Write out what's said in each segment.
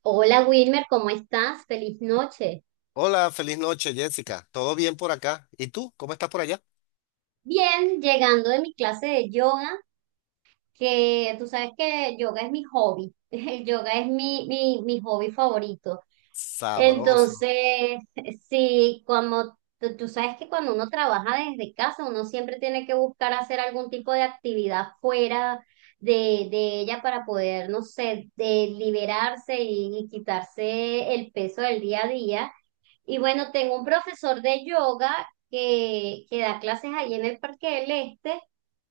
Hola Wilmer, ¿cómo estás? Feliz noche. Hola, feliz noche, Jessica. ¿Todo bien por acá? ¿Y tú? ¿Cómo estás por allá? Bien, llegando de mi clase de yoga, que tú sabes que yoga es mi hobby. El yoga es mi hobby favorito. Sabroso. Entonces, sí, como tú sabes que cuando uno trabaja desde casa, uno siempre tiene que buscar hacer algún tipo de actividad fuera de ella para poder, no sé, de liberarse y quitarse el peso del día a día. Y bueno, tengo un profesor de yoga que da clases allí en el Parque del Este.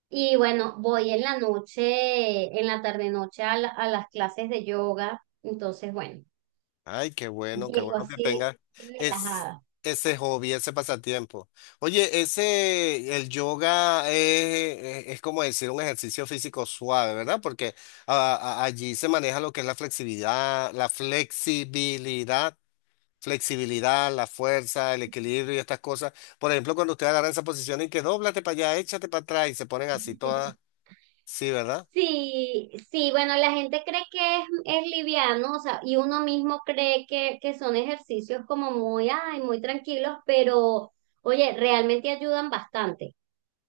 Y bueno, voy en la noche, en la tarde-noche a, a las clases de yoga. Entonces, bueno, Ay, qué llego bueno que así tengas es, relajada. ese hobby, ese pasatiempo. Oye, ese, el yoga es como decir un ejercicio físico suave, ¿verdad? Porque allí se maneja lo que es la flexibilidad, la flexibilidad, la fuerza, el equilibrio y estas cosas. Por ejemplo, cuando usted agarra esa posición y que dóblate para allá, échate para atrás y se ponen así todas, sí, ¿verdad? Sí, sí, bueno, la gente cree que es liviano, o sea, y uno mismo cree que son ejercicios como muy, ay, muy tranquilos, pero oye, realmente ayudan bastante.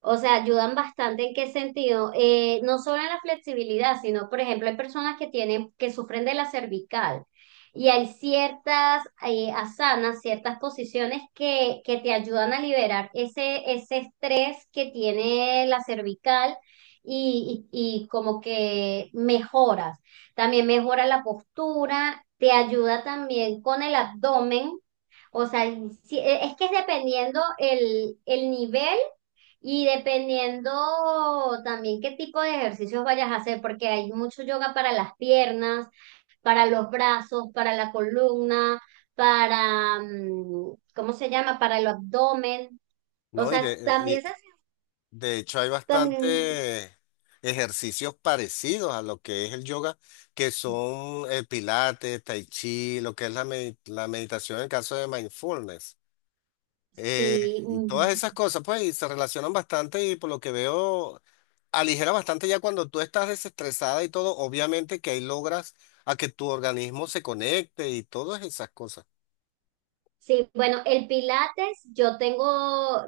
O sea, ayudan bastante en qué sentido. No solo en la flexibilidad, sino, por ejemplo, hay personas que tienen, que sufren de la cervical y hay ciertas asanas, ciertas posiciones que te ayudan a liberar ese estrés que tiene la cervical y como que mejoras. También mejora la postura, te ayuda también con el abdomen. O sea, es que es dependiendo el nivel y dependiendo también qué tipo de ejercicios vayas a hacer, porque hay mucho yoga para las piernas, para los brazos, para la columna, para, ¿cómo se llama? Para el abdomen. O No, sea, también se y hace, de hecho hay también, bastante ejercicios parecidos a lo que es el yoga, que son el pilates, tai chi, lo que es la meditación en el caso de mindfulness. Eh, sí, y todas mm, esas cosas, pues, y se relacionan bastante y por lo que veo, aligera bastante ya cuando tú estás desestresada y todo, obviamente que ahí logras a que tu organismo se conecte y todas esas cosas. sí, bueno, el Pilates,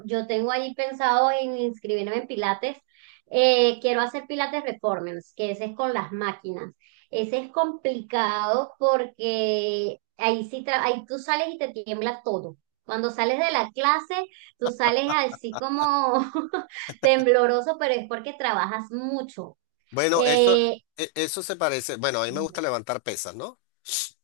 yo tengo ahí pensado en inscribirme en Pilates. Quiero hacer Pilates Reformers, que ese es con las máquinas. Ese es complicado porque ahí sí, ahí tú sales y te tiembla todo. Cuando sales de la clase, tú sales así como tembloroso, pero es porque trabajas mucho. Bueno, eso, Eh, Eso se parece, bueno, a mí me gusta levantar pesas, ¿no?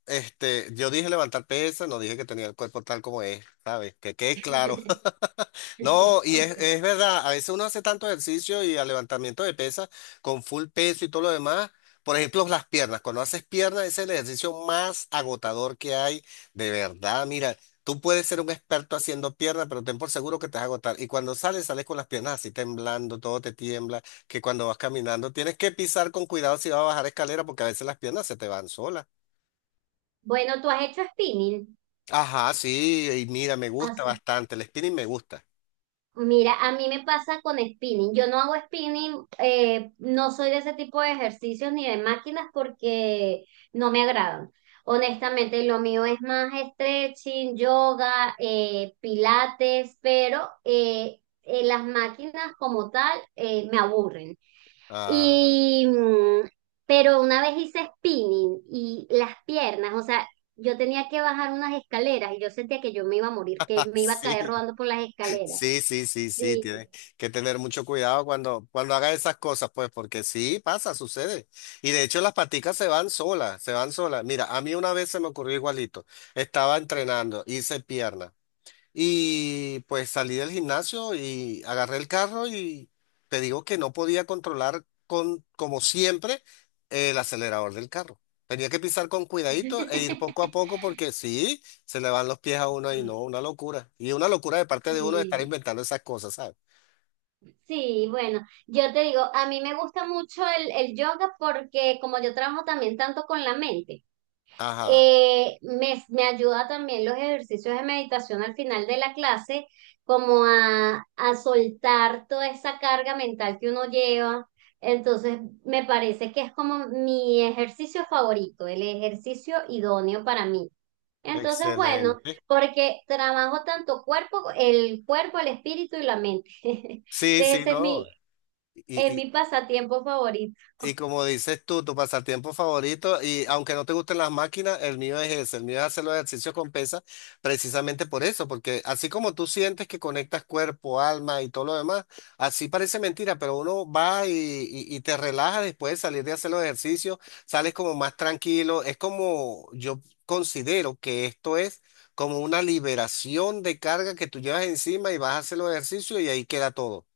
Este, yo dije levantar pesas, no dije que tenía el cuerpo tal como es, ¿sabes? Que quede claro. No, ok. es verdad, a veces uno hace tanto ejercicio y al levantamiento de pesas con full peso y todo lo demás. Por ejemplo, las piernas. Cuando haces piernas ese es el ejercicio más agotador que hay, de verdad. Mira, tú puedes ser un experto haciendo piernas, pero ten por seguro que te vas a agotar. Y cuando sales, sales con las piernas así temblando, todo te tiembla, que cuando vas caminando tienes que pisar con cuidado si vas a bajar escalera porque a veces las piernas se te van solas. Bueno, tú has hecho spinning. Ajá, sí, y mira, me gusta bastante, el spinning me gusta. Mira, a mí me pasa con spinning. Yo no hago spinning, no soy de ese tipo de ejercicios ni de máquinas porque no me agradan. Honestamente, lo mío es más stretching, yoga, pilates, pero las máquinas como tal me aburren. Ah, Y, mm, pero una vez hice spinning y las piernas, o sea, yo tenía que bajar unas escaleras y yo sentía que yo me iba a morir, que me iba a sí, caer rodando por las escaleras. sí, Sí, tienes que tener mucho cuidado cuando hagas esas cosas, pues, porque sí, pasa, sucede. Y de hecho las paticas se van solas, se van solas. Mira, a mí una vez se me ocurrió igualito, estaba entrenando, hice pierna. Y pues salí del gimnasio y agarré el carro y te digo que no podía controlar con, como siempre, el acelerador del carro. Tenía que pisar con cuidadito e ir poco a poco porque sí, se le van los pies a uno y no, sí, una locura. Y una locura de parte de uno de estar sí, inventando esas cosas, ¿sabes? sí, bueno, yo te digo, a mí me gusta mucho el yoga porque como yo trabajo también tanto con la mente. Ajá, Me ayuda también los ejercicios de meditación al final de la clase, como a soltar toda esa carga mental que uno lleva. Entonces, me parece que es como mi ejercicio favorito, el ejercicio idóneo para mí. Entonces, bueno, excelente. porque trabajo tanto cuerpo, el espíritu y la mente. Entonces, Sí, sí, ese es mi, no. es y mi pasatiempo favorito. Y como dices tú, tu pasatiempo favorito, y aunque no te gusten las máquinas, el mío es ese, el mío es hacer los ejercicios con pesas, precisamente por eso, porque así como tú sientes que conectas cuerpo, alma y todo lo demás, así parece mentira, pero uno va y te relaja después de salir de hacer los ejercicios, sales como más tranquilo, es como yo considero que esto es como una liberación de carga que tú llevas encima y vas a hacer los ejercicios y ahí queda todo.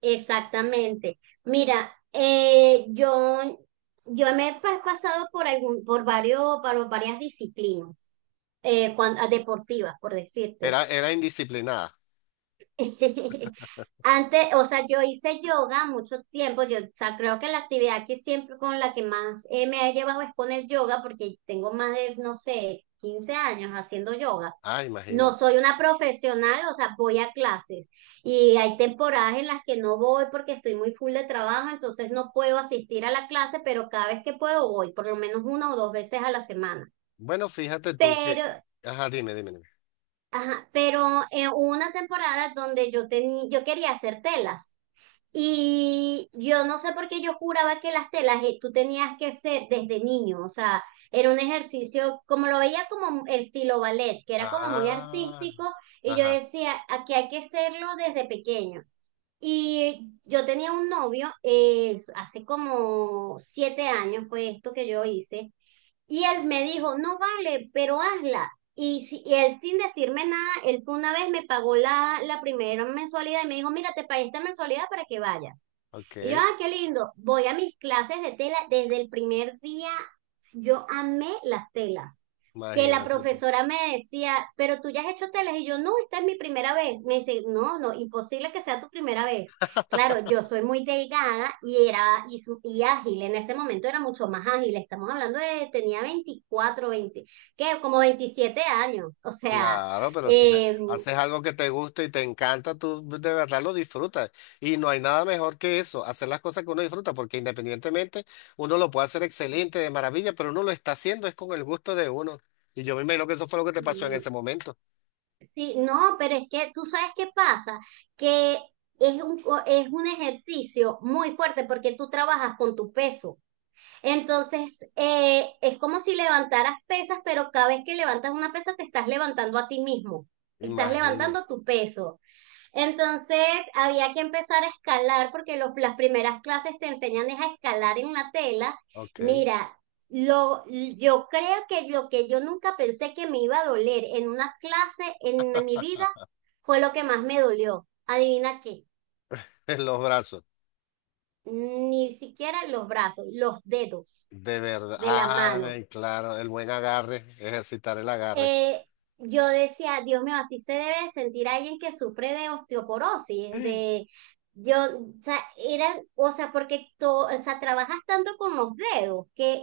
Exactamente. Mira, yo me he pasado por por varias disciplinas deportivas, por decirte. Era, era indisciplinada. Antes, o sea, yo hice yoga mucho tiempo. Yo, o sea, creo que la actividad que siempre con la que más me he llevado es con el yoga, porque tengo más de, no sé, 15 años haciendo yoga. Ah, No imagínate. soy una profesional, o sea, voy a clases y hay temporadas en las que no voy porque estoy muy full de trabajo, entonces no puedo asistir a la clase, pero cada vez que puedo voy, por lo menos una o dos veces a la semana. Bueno, fíjate tú que. Pero, Ajá, dime, dime, dime. ajá, pero hubo una temporada donde yo quería hacer telas. Y yo no sé por qué yo juraba que las telas tú tenías que ser desde niño, o sea, era un ejercicio, como lo veía como el estilo ballet, que era como muy Ah, artístico, y yo ajá, decía, aquí hay que hacerlo desde pequeño. Y yo tenía un novio, hace como 7 años fue esto que yo hice, y él me dijo, no vale, pero hazla. Y él sin decirme nada, él fue una vez me pagó la primera mensualidad y me dijo, mira, te pagué esta mensualidad para que vayas. Y yo, ok. ah, qué lindo. Voy a mis clases de tela. Desde el primer día yo amé las telas. Que la Imagínate tú. profesora me decía, pero tú ya has hecho telas. Y yo, no, esta es mi primera vez. Me dice, no, no, imposible que sea tu primera vez. Claro, yo soy muy delgada y era y ágil. En ese momento era mucho más ágil. Estamos hablando de, tenía 24 20 que como 27 años. O sea, Claro, pero si eh, haces algo que te gusta y te encanta, tú de verdad lo disfrutas. Y no hay nada mejor que eso, hacer las cosas que uno disfruta, porque independientemente uno lo puede hacer excelente, de maravilla, pero uno lo está haciendo es con el gusto de uno. Y yo me imagino que eso fue lo que te pasó en sí. ese momento. Sí, no, pero es que tú sabes qué pasa, que es un, es un ejercicio muy fuerte porque tú trabajas con tu peso. Entonces, es como si levantaras pesas, pero cada vez que levantas una pesa te estás levantando a ti mismo, estás levantando Imagínate. tu peso. Entonces había que empezar a escalar porque las primeras clases te enseñan es a escalar en la tela. Ok. Mira, lo, yo creo que lo que yo nunca pensé que me iba a doler en una clase en mi vida fue lo que más me dolió. Adivina qué, En los brazos. ni siquiera los brazos, los dedos De verdad. de la mano. Ay, claro, el buen agarre, ejercitar el agarre. Eh, yo decía, Dios mío, así se debe sentir alguien que sufre de osteoporosis, de yo, o sea, era, o sea, porque o sea, trabajas tanto con los dedos que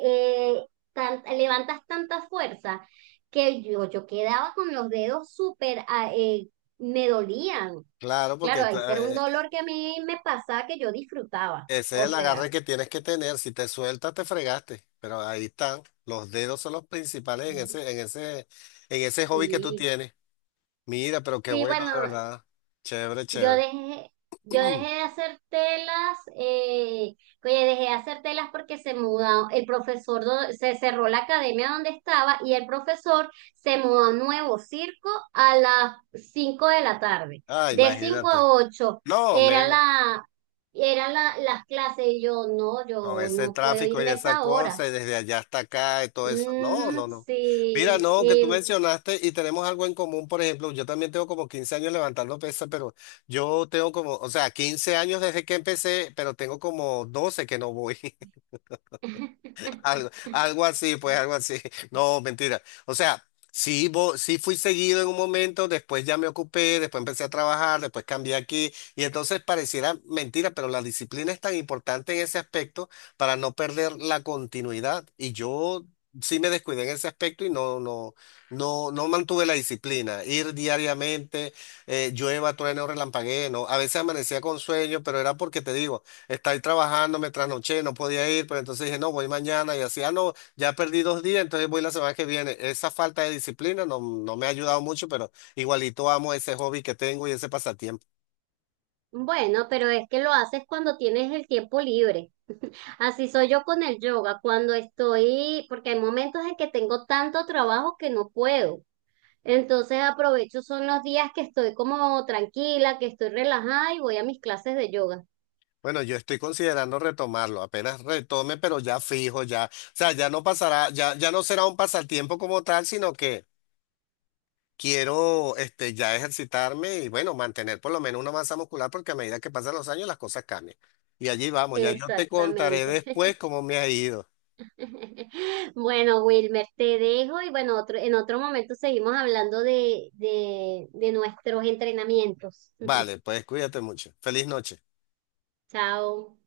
levantas tanta fuerza que yo quedaba con los dedos súper, ah, me dolían. Claro, porque Claro, ahí era un dolor que a mí me pasaba que yo disfrutaba. ese es O el agarre sea, que tienes que tener. Si te sueltas, te fregaste. Pero ahí están. Los dedos son los principales en ujú, en ese hobby que tú sí. tienes. Mira, pero qué Sí, bueno, bueno, de verdad. Chévere, Yo chévere. dejé, yo dejé de hacer telas, oye, dejé de hacer telas porque se mudó, el profesor se cerró la academia donde estaba y el profesor se mudó a un nuevo circo a las 5 de la tarde. Ah, De 5 imagínate. a 8 No, era menos. Las clases y Con yo ese no puedo tráfico y irme esa esa hora. cosa, y desde allá hasta acá y todo eso. No, Ujú, no, no. Mira, sí, no, que tú y- mencionaste y tenemos algo en común, por ejemplo, yo también tengo como 15 años levantando pesas, pero yo tengo como, o sea, 15 años desde que empecé, pero tengo como 12 que no voy. Algo, algo así, pues algo así. No, mentira. O sea, sí fui seguido en un momento, después ya me ocupé, después empecé a trabajar, después cambié aquí y entonces pareciera mentira, pero la disciplina es tan importante en ese aspecto para no perder la continuidad. Y yo sí me descuidé en ese aspecto y no mantuve la disciplina. Ir diariamente, llueva, trueno, relampaguee, no. A veces amanecía con sueño, pero era porque te digo. Estaba trabajando, me trasnoché, no podía ir, pero entonces dije, no, voy mañana y así, ah, no, ya perdí 2 días, entonces voy la semana que viene. Esa falta de disciplina no me ha ayudado mucho, pero igualito amo ese hobby que tengo y ese pasatiempo. Bueno, pero es que lo haces cuando tienes el tiempo libre. Así soy yo con el yoga, cuando estoy, porque hay momentos en que tengo tanto trabajo que no puedo. Entonces aprovecho, son los días que estoy como tranquila, que estoy relajada y voy a mis clases de yoga. Bueno, yo estoy considerando retomarlo, apenas retome, pero ya fijo, ya, o sea, ya no pasará, ya, ya no será un pasatiempo como tal, sino que quiero, este, ya ejercitarme y bueno, mantener por lo menos una masa muscular, porque a medida que pasan los años las cosas cambian. Y allí vamos, ya yo te contaré Exactamente. después cómo me ha ido. Bueno, Wilmer, te dejo y bueno, en otro momento seguimos hablando de nuestros entrenamientos. Vale, pues cuídate mucho. Feliz noche. Chao.